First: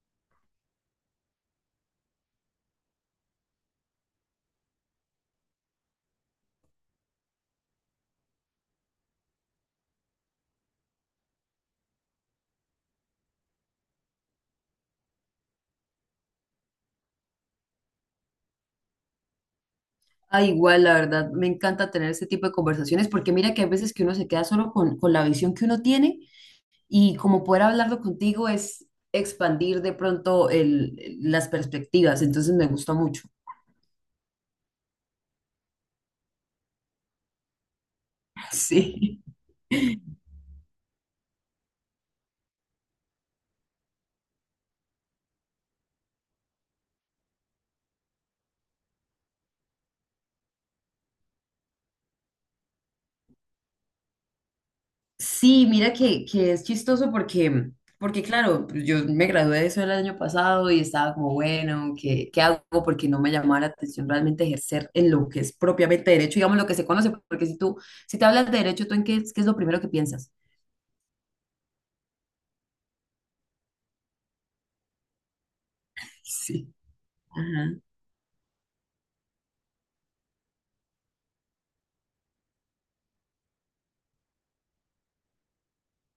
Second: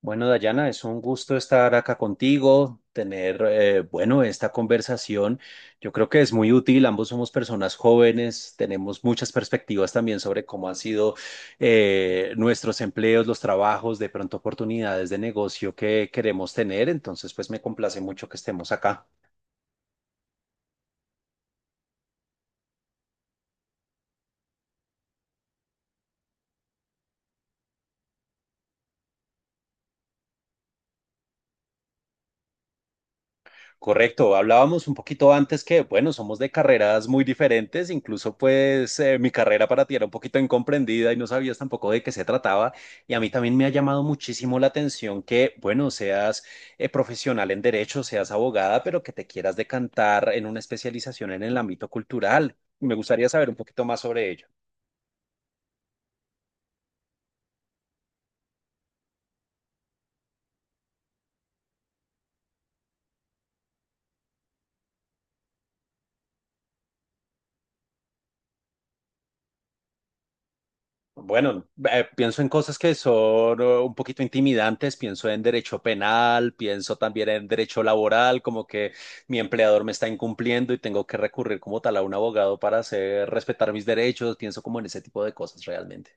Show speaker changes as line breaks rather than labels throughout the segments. Bueno, Dayana, es un gusto estar acá contigo, tener, bueno, esta conversación. Yo creo que es muy útil, ambos somos personas jóvenes, tenemos muchas perspectivas también sobre cómo han sido nuestros empleos, los trabajos, de pronto oportunidades de negocio que queremos tener. Entonces, pues me complace mucho que estemos acá.
Ah, igual, la verdad, me encanta tener este tipo de conversaciones porque mira que hay veces que uno se queda solo con la visión que uno tiene y como poder hablarlo contigo es expandir de pronto las perspectivas, entonces me gusta mucho.
Correcto, hablábamos un poquito antes que, bueno, somos de carreras muy diferentes, incluso pues
Sí.
mi carrera para ti era un poquito incomprendida y no sabías tampoco de qué se trataba, y a mí también me ha llamado muchísimo la atención que, bueno, seas profesional en derecho, seas abogada, pero que te quieras decantar en una especialización en el ámbito cultural. Me gustaría saber un poquito más sobre ello.
Sí, mira que es chistoso porque, porque claro, pues yo me gradué de eso el año pasado y estaba como, bueno, ¿qué hago? Porque no me llamaba la atención realmente ejercer en lo que es propiamente derecho, digamos, lo que se conoce, porque si te hablas de derecho, ¿tú en qué, qué es lo primero que piensas?
Bueno, pienso en cosas que son un poquito intimidantes, pienso en derecho penal,
Sí.
pienso también en
Ajá.
derecho laboral, como que mi empleador me está incumpliendo y tengo que recurrir como tal a un abogado para hacer respetar mis derechos, pienso como en ese tipo de cosas realmente.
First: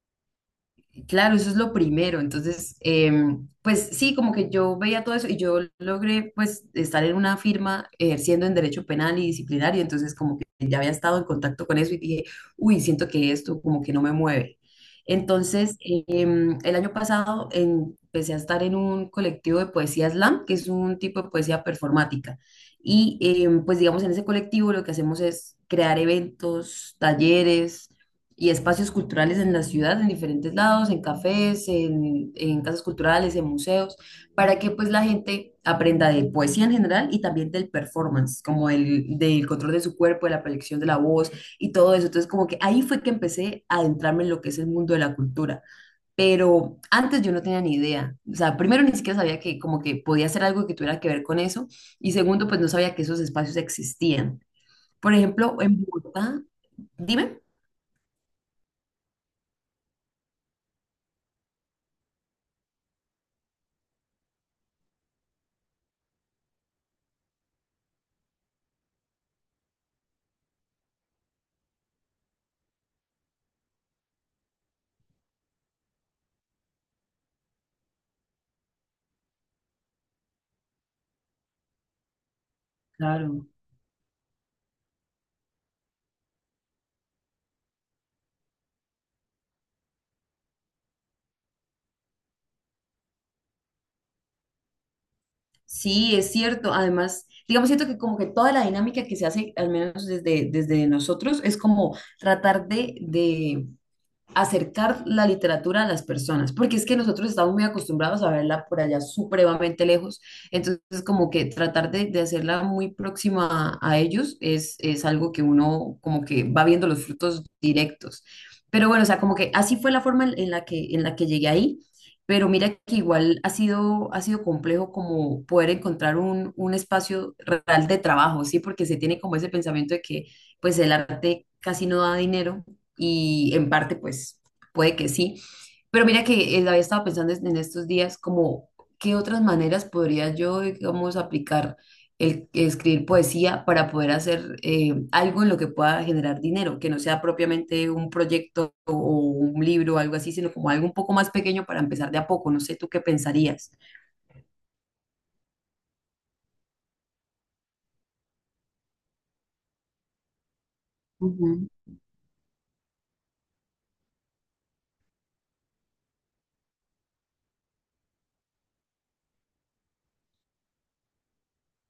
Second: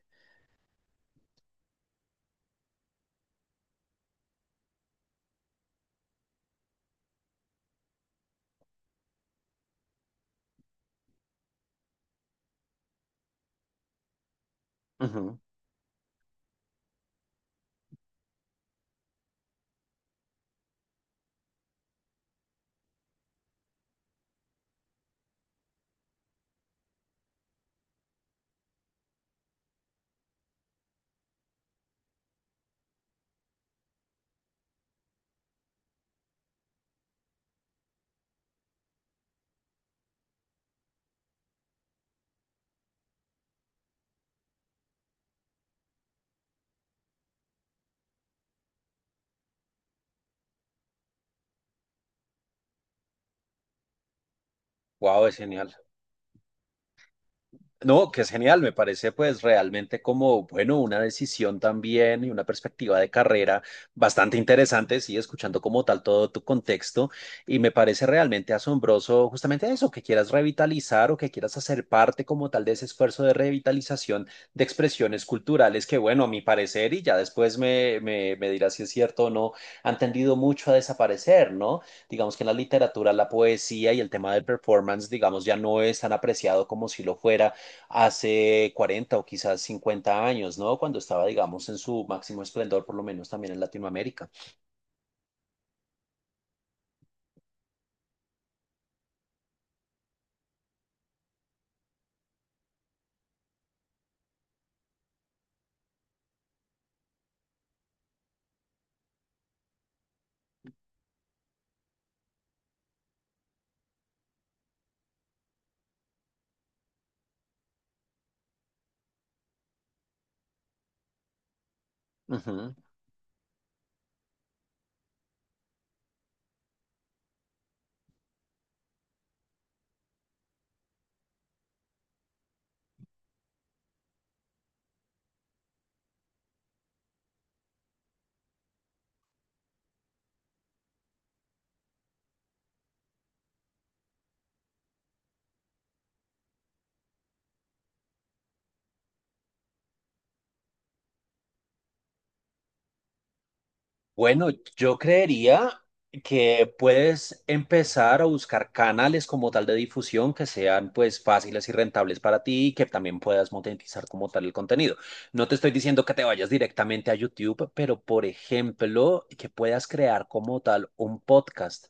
Claro, eso es lo primero. Entonces, pues sí, como que yo veía todo eso y yo logré pues estar en una firma ejerciendo en derecho penal y disciplinario, entonces como que ya había estado en contacto con eso y dije, uy, siento que esto como que no me mueve. Entonces, el año pasado empecé a estar en un colectivo de poesía slam, que es un tipo de poesía performática. Y pues digamos, en ese colectivo lo que hacemos es crear eventos, talleres y espacios culturales en la ciudad, en diferentes lados, en cafés, en casas culturales, en museos, para que pues la gente aprenda de poesía en general y también del performance, como el del control de su cuerpo, de la proyección de la voz y todo eso. Entonces como que ahí fue que empecé a adentrarme en lo que es el mundo de la cultura, pero antes yo no tenía ni idea. O sea, primero ni siquiera sabía que como que podía hacer algo que tuviera que ver con eso y segundo pues no sabía que esos espacios existían. Por
Wow, es
ejemplo,
genial.
en Bogotá, dime.
No, que es genial, me parece pues realmente como, bueno, una decisión también y una perspectiva de carrera bastante interesante, sí, escuchando como tal todo tu contexto, y me parece realmente asombroso justamente eso, que quieras revitalizar o que quieras hacer parte como tal de ese esfuerzo de revitalización de expresiones culturales que, bueno, a mi parecer, y ya después me dirás si es cierto o no, han tendido mucho a desaparecer, ¿no? Digamos que en la literatura, la
Claro.
poesía y el tema del performance, digamos, ya no es tan apreciado como si lo fuera hace 40 o quizás 50 años, ¿no? Cuando estaba, digamos, en su máximo esplendor, por lo menos también en Latinoamérica.
Sí, es cierto. Además, digamos, siento que como que toda la dinámica que se hace, al menos desde nosotros, es como tratar de acercar la literatura a las personas, porque es que nosotros estamos muy acostumbrados a verla por allá supremamente lejos, entonces como que tratar de hacerla muy próxima a ellos es algo que uno como que va viendo los frutos directos. Pero bueno, o sea, como que así fue la forma en la que en la que llegué ahí, pero
Ujú.
mira que igual ha sido complejo como poder encontrar un espacio real de trabajo, ¿sí? Porque se tiene como ese pensamiento de que pues el arte casi no da dinero y en parte pues puede que sí, pero mira que había estado pensando en estos días como qué otras maneras podría yo, digamos, aplicar el escribir poesía para poder hacer algo en lo que pueda generar dinero, que no sea propiamente un proyecto o un libro o algo así, sino como algo un poco más pequeño para empezar de a poco. No sé, ¿tú qué pensarías?
Bueno, yo creería que puedes empezar a buscar canales como tal de difusión que sean pues fáciles
Ujú.
y rentables para ti y que también puedas monetizar como tal el contenido. No te estoy diciendo que te vayas directamente a YouTube, pero por ejemplo, que puedas crear como tal un podcast.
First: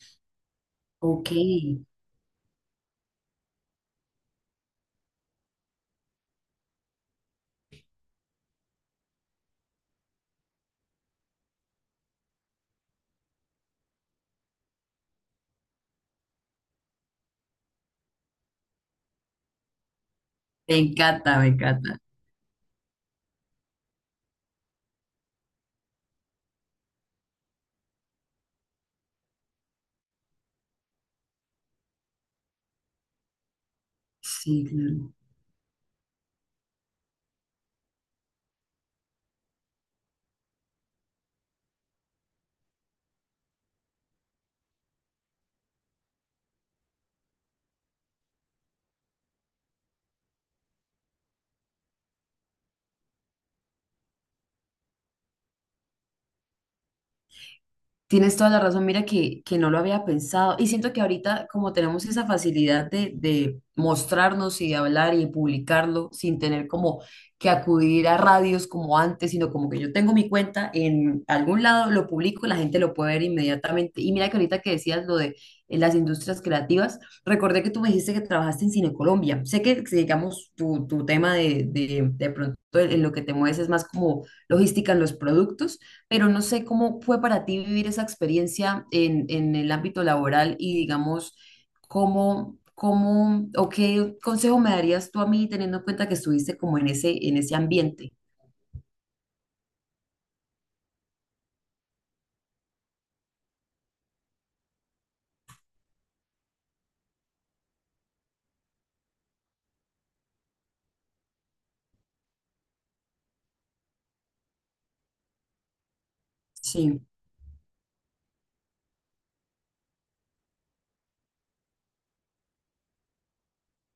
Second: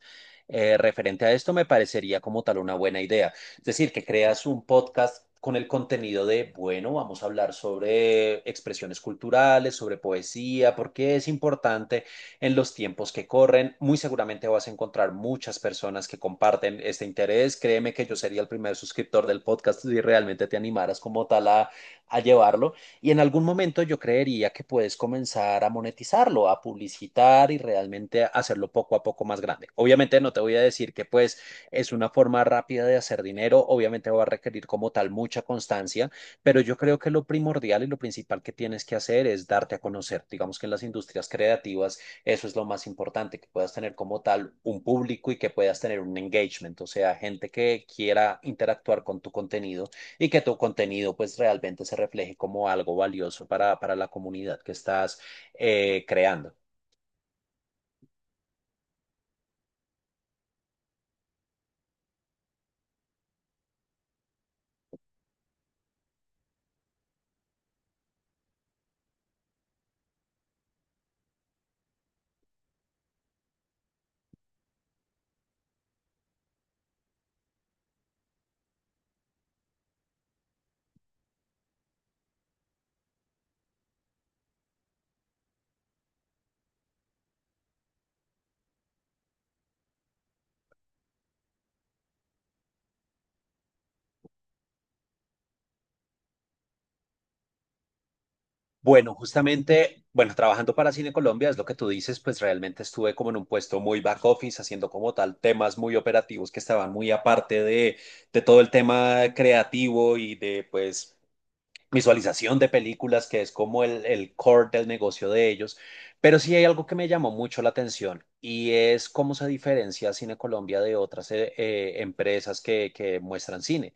Referente a
Ok,
esto me
me
parecería como tal una buena idea. Es decir, que creas un podcast con el contenido de, bueno, vamos a hablar sobre expresiones culturales, sobre poesía, porque es importante en los tiempos que corren. Muy seguramente vas a encontrar muchas personas que comparten este interés. Créeme que yo sería el primer suscriptor del podcast si realmente te animaras como
encanta,
tal
me encanta.
a llevarlo. Y en algún momento yo creería que puedes comenzar a monetizarlo, a publicitar y realmente hacerlo poco a poco más grande. Obviamente no te voy a decir que pues es una forma rápida de hacer dinero, obviamente va a
Sí,
requerir como tal
claro.
mucha constancia, pero yo creo que lo primordial y lo principal que tienes que hacer es darte a conocer. Digamos que en las industrias creativas eso es lo más importante, que puedas tener como tal un público y que puedas tener un engagement, o sea, gente que quiera interactuar con tu contenido y que tu contenido pues realmente se refleje como algo valioso para la comunidad que estás creando.
Tienes toda la razón, mira que no lo había pensado y siento que ahorita como tenemos esa facilidad de mostrarnos y de hablar y publicarlo sin tener como que acudir a radios como antes, sino como que yo tengo mi cuenta en algún lado, lo publico, la gente lo puede ver inmediatamente. Y mira que ahorita que decías lo de las industrias creativas, recordé que tú me dijiste que trabajaste en Cine Colombia. Sé que, digamos, tu tema de de pronto en lo que te mueves es más como logística en los productos, pero no sé cómo fue para ti vivir esa experiencia en el ámbito laboral y digamos, cómo o qué consejo me darías tú a mí teniendo en cuenta que estuviste como en en ese ambiente.
Bueno, justamente, bueno, trabajando para Cine Colombia, es lo que tú dices, pues realmente estuve como en un puesto muy back office, haciendo como tal temas muy operativos que estaban muy aparte de todo el tema creativo y de pues visualización de películas, que es como el core del negocio de ellos. Pero sí hay algo que
Sí,
me llamó mucho la atención y es cómo se diferencia Cine Colombia de otras empresas que muestran cine.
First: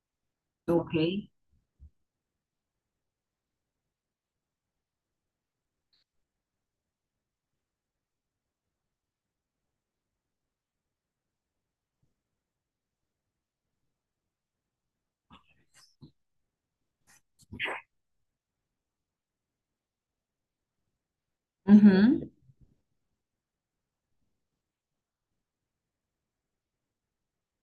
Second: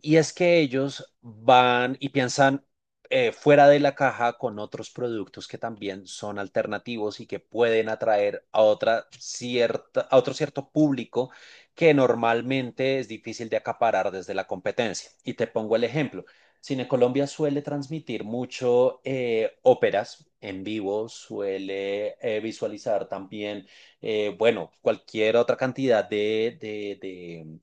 Y es que
ok.
ellos van y piensan fuera de la caja con otros productos que también son alternativos y que pueden atraer a, otra cierta, a otro cierto público que normalmente es difícil de acaparar desde la competencia. Y te pongo el ejemplo. Cine Colombia suele transmitir mucho óperas en vivo, suele
Ujú.
visualizar también, bueno, cualquier otra cantidad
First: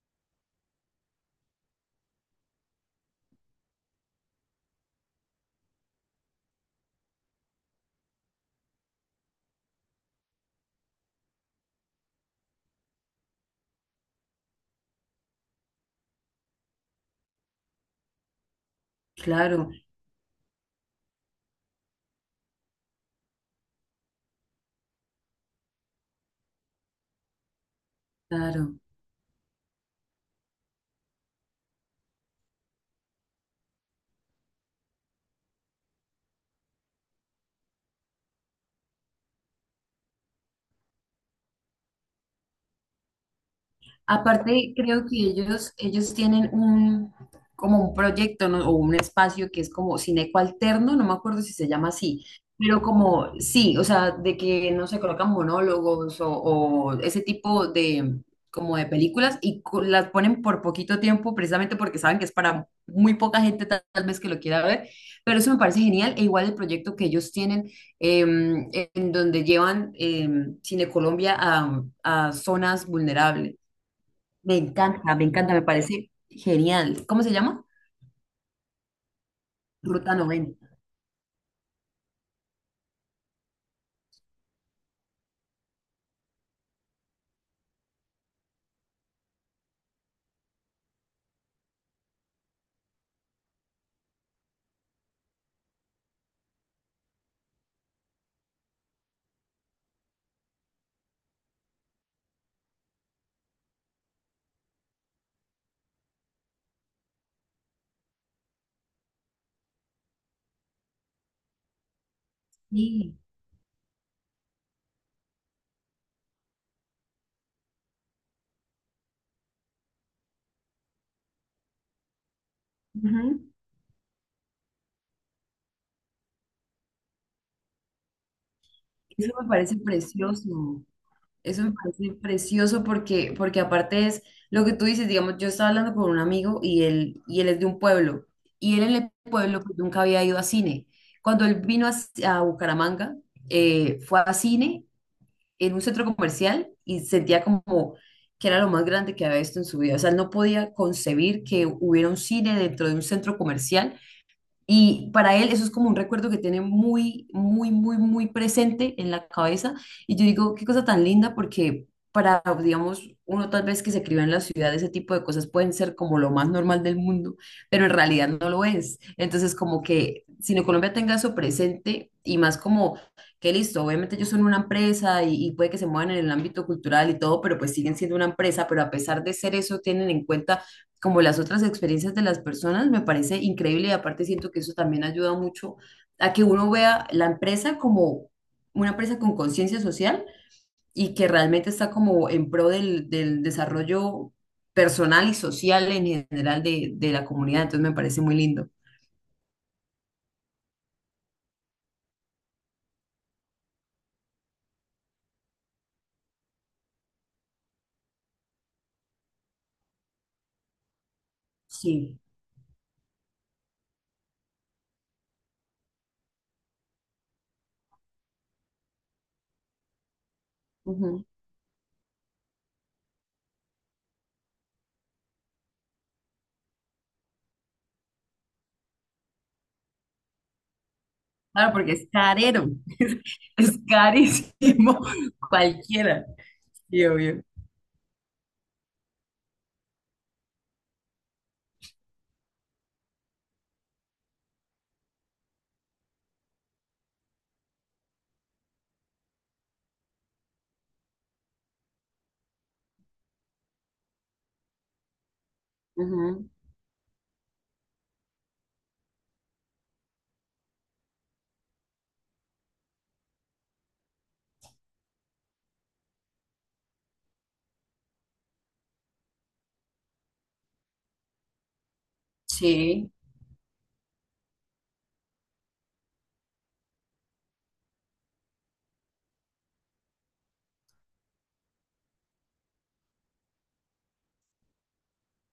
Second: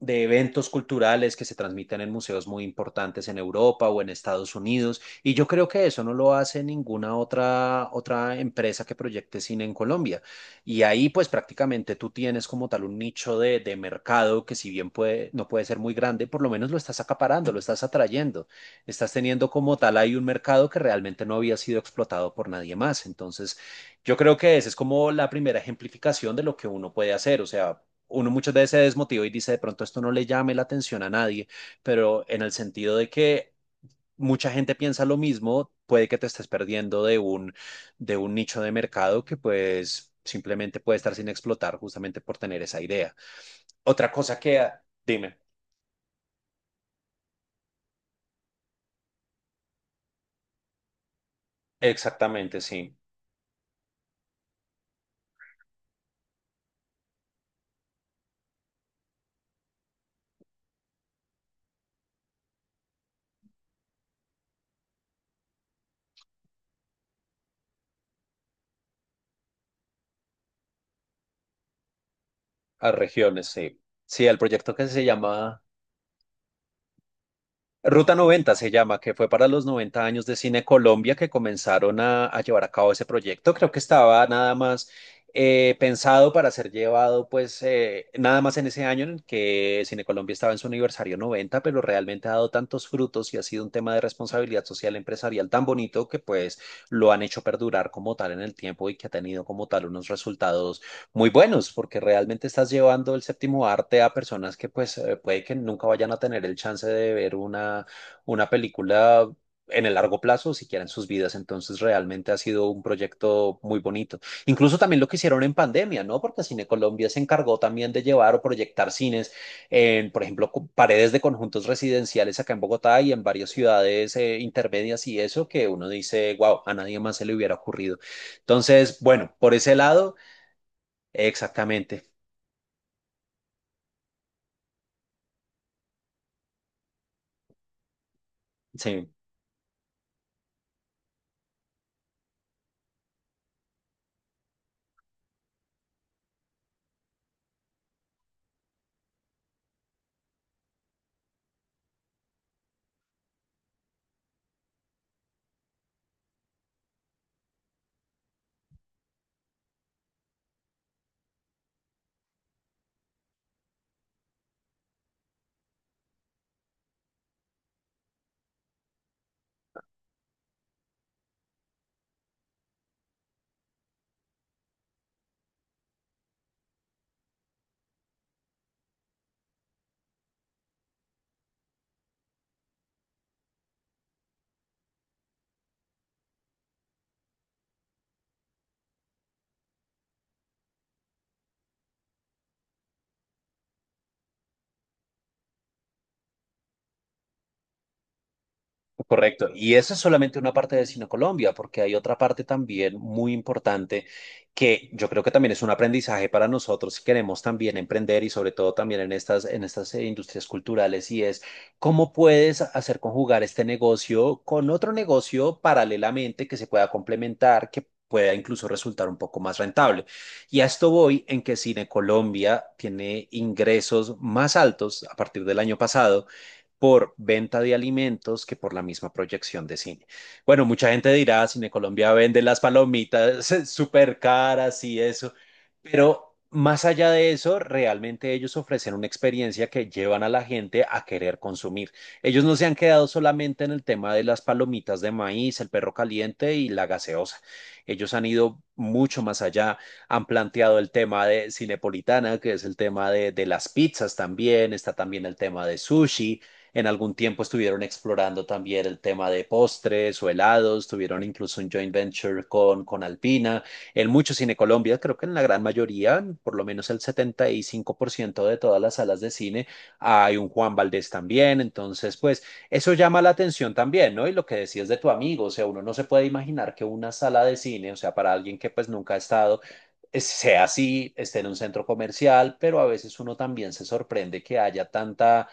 de eventos culturales que se transmiten en museos muy importantes en Europa o en Estados Unidos. Y yo creo que eso no lo hace ninguna otra, otra empresa que proyecte cine en Colombia. Y ahí pues prácticamente tú tienes como tal un nicho de mercado que si bien puede, no puede ser muy grande, por lo menos lo estás acaparando, lo estás atrayendo. Estás teniendo
Claro,
como tal ahí un mercado que realmente no había sido explotado por nadie más. Entonces, yo creo que esa es como la primera ejemplificación de lo que uno puede hacer. O sea, uno muchas veces
claro.
se desmotiva y dice, de pronto esto no le llame la atención a nadie, pero en el sentido de que mucha gente piensa lo mismo, puede que te estés perdiendo de un nicho de mercado que pues simplemente puede estar sin explotar justamente por tener esa idea. Otra cosa que,
Aparte, creo que
dime,
ellos tienen como un proyecto, ¿no? o un espacio que es como Cineco Alterno, no me acuerdo si se llama así,
exactamente,
pero
sí,
como sí, o sea, de que no se colocan monólogos o ese tipo de, como de películas y las ponen por poquito tiempo precisamente porque saben que es para muy poca gente tal vez que lo quiera ver, pero eso me parece genial e igual el proyecto que ellos tienen en donde llevan Cine Colombia a zonas
a regiones,
vulnerables.
sí. Sí, al
Me
proyecto que se
encanta, me encanta,
llama
me parece genial. ¿Cómo se llama?
Ruta 90 se llama, que fue para los noventa
Ruta
años de Cine
90.
Colombia que comenzaron a llevar a cabo ese proyecto. Creo que estaba nada más pensado para ser llevado, pues, nada más en ese año en el que Cine Colombia estaba en su aniversario 90, pero realmente ha dado tantos frutos y ha sido un tema de responsabilidad social empresarial tan bonito que, pues, lo han hecho perdurar como tal en el tiempo y que ha tenido como tal unos resultados muy buenos, porque realmente estás llevando el séptimo arte a personas que pues puede que nunca vayan a tener el chance de ver una película en el largo plazo, siquiera en sus vidas. Entonces, realmente ha sido un
Sí.
proyecto muy bonito. Incluso también lo que hicieron en pandemia, ¿no? Porque Cine Colombia se encargó también de llevar o proyectar cines en, por ejemplo, paredes de conjuntos residenciales acá en Bogotá y en
Ujú.
varias ciudades intermedias y eso que uno dice, wow, a nadie más se le hubiera ocurrido. Entonces,
Eso
bueno,
me
por ese
parece
lado.
precioso. Eso me
Exactamente,
parece precioso porque, porque aparte es lo que tú dices, digamos, yo estaba hablando con un amigo y él es de un pueblo. Y él en
sí,
el pueblo pues, nunca había ido a cine. Cuando él vino a Bucaramanga, fue a cine en un centro comercial y sentía como que era lo más grande que había visto en su vida. O sea, él no podía concebir que hubiera un cine dentro de un centro comercial y para él eso es como un recuerdo que tiene muy presente en la cabeza. Y yo digo, qué cosa tan linda, porque para, digamos, uno tal vez que se crió en la ciudad, ese tipo de cosas pueden ser como lo más normal del mundo, pero en realidad no lo es. Entonces, como que Sino Colombia tenga eso presente y más como que listo, obviamente ellos son una empresa y puede que se muevan en el ámbito cultural y todo, pero pues siguen siendo una empresa, pero a pesar de ser eso, tienen en cuenta como las otras experiencias de las personas, me parece increíble y aparte siento que eso también ayuda mucho a que uno vea la empresa como una empresa con conciencia social y que realmente está como en pro del desarrollo personal y social en general de la comunidad. Entonces me parece muy lindo.
correcto. Y esa es solamente una parte de Cine Colombia, porque hay otra parte también muy importante que yo creo que también es un aprendizaje para nosotros si queremos también emprender y sobre todo también en estas industrias culturales y es cómo
Sí.
puedes hacer conjugar este negocio con otro negocio paralelamente que se pueda complementar, que pueda incluso resultar un poco más rentable. Y a esto voy
Ujú.
en que Cine Colombia tiene ingresos más altos a partir del año pasado por venta de alimentos que por la misma proyección de cine. Bueno, mucha gente dirá, Cine
Claro, porque es
Colombia vende las
carero,
palomitas
es
súper caras
carísimo
y eso,
cualquiera.
pero más
Sí,
allá de
obvio.
eso, realmente ellos ofrecen una experiencia que llevan a la gente a querer consumir. Ellos no se han quedado solamente en el tema de las palomitas de maíz, el perro caliente y la gaseosa. Ellos han ido mucho más allá, han planteado el tema de Cinepolitana, que es el tema de las pizzas también, está también el tema de sushi,
Ujú.
en algún tiempo estuvieron explorando también el tema de postres o helados, tuvieron incluso un joint venture con Alpina. En muchos cine Colombia, creo que en la gran mayoría, por lo menos el 75% de todas las salas de cine, hay un Juan Valdés también. Entonces, pues eso
Sí,
llama la atención también, ¿no? Y lo que decías de tu amigo, o sea, uno no se puede imaginar que una sala de cine, o sea, para alguien que pues nunca ha estado sea así, esté en un centro comercial, pero a veces uno también se sorprende que haya tanta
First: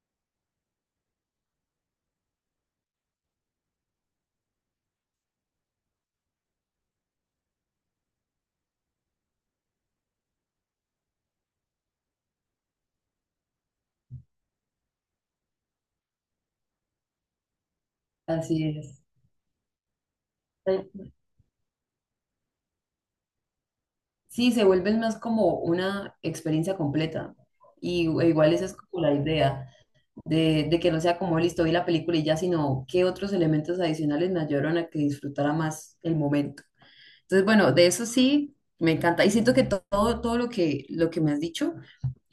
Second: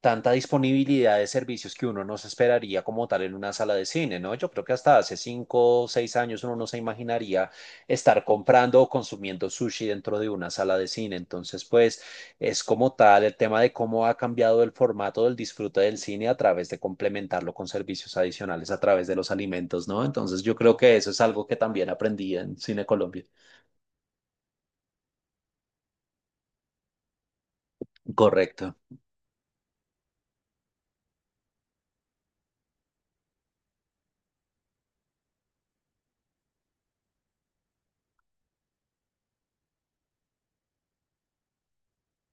tanta disponibilidad de servicios que uno no se esperaría como tal en una sala de cine, ¿no? Yo creo que hasta hace 5 o 6 años uno no se imaginaría estar comprando o consumiendo sushi dentro de una sala de cine. Entonces, pues es como tal el tema de cómo ha cambiado el formato del disfrute del cine a través de complementarlo con servicios adicionales
así
a través de los alimentos, ¿no? Entonces, yo creo que
es.
eso es algo que también aprendí en Cine Colombia.
Sí, se vuelven más como una experiencia completa. Y igual esa es
Correcto.
como la idea, de que no sea como listo, vi la película y ya, sino qué otros elementos adicionales me ayudaron a que disfrutara más el momento. Entonces, bueno, de eso sí, me encanta. Y siento que todo, todo lo que me has dicho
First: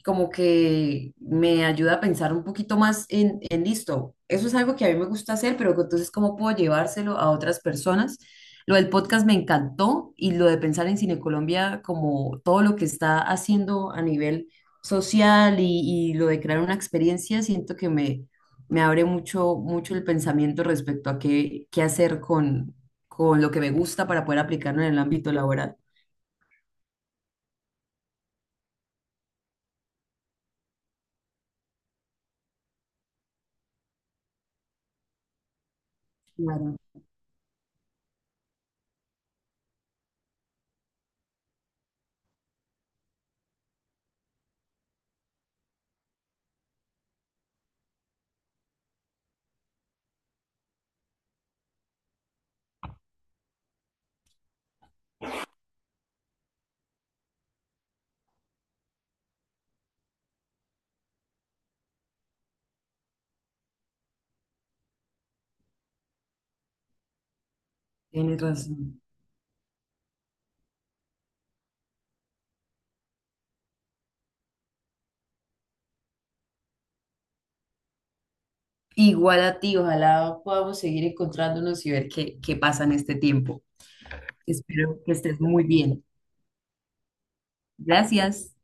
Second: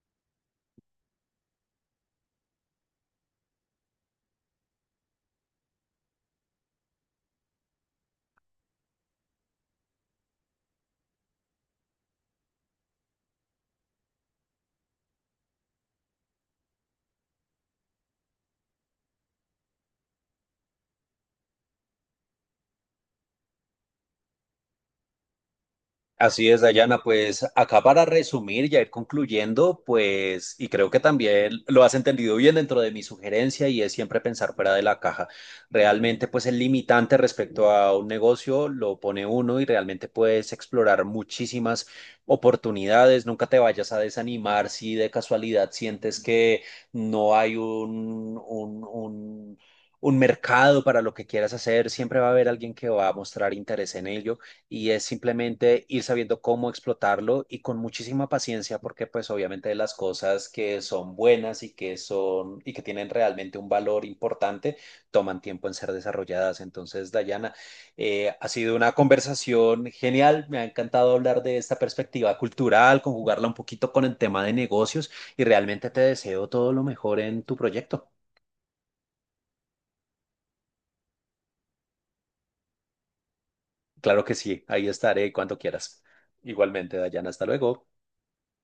como que me ayuda a pensar un poquito más en listo. Eso es algo que a mí me gusta hacer, pero que entonces cómo puedo llevárselo a otras personas. Lo del podcast me encantó y lo de pensar en Cine Colombia como todo lo que está haciendo a nivel social y lo de crear una experiencia, siento que me abre mucho, mucho el pensamiento respecto a qué hacer con lo que me gusta para poder aplicarlo en el ámbito laboral.
Así es, Dayana. Pues acá para resumir y ir concluyendo, pues, y creo que también lo has entendido bien dentro de mi sugerencia y es siempre pensar fuera de la caja. Realmente, pues, el
Claro,
limitante respecto a un negocio lo pone uno y realmente puedes explorar muchísimas oportunidades. Nunca te vayas a desanimar si de casualidad sientes que no hay un mercado para lo que quieras hacer. Siempre va a haber alguien que va a mostrar interés en ello y es simplemente ir sabiendo cómo explotarlo y con muchísima paciencia porque pues obviamente las cosas que son buenas y que son y que tienen realmente un valor importante toman tiempo en ser desarrolladas. Entonces, Dayana,
tienes
ha sido una
razón.
conversación genial, me ha encantado hablar de esta perspectiva cultural, conjugarla un poquito con el tema de negocios y realmente te deseo todo lo mejor en tu proyecto.
Igual a ti, ojalá podamos seguir encontrándonos y ver qué pasa en este tiempo.
Claro que sí, ahí
Espero que
estaré
estés
cuando
muy
quieras.
bien.
Igualmente, Dayana, hasta luego.
Gracias.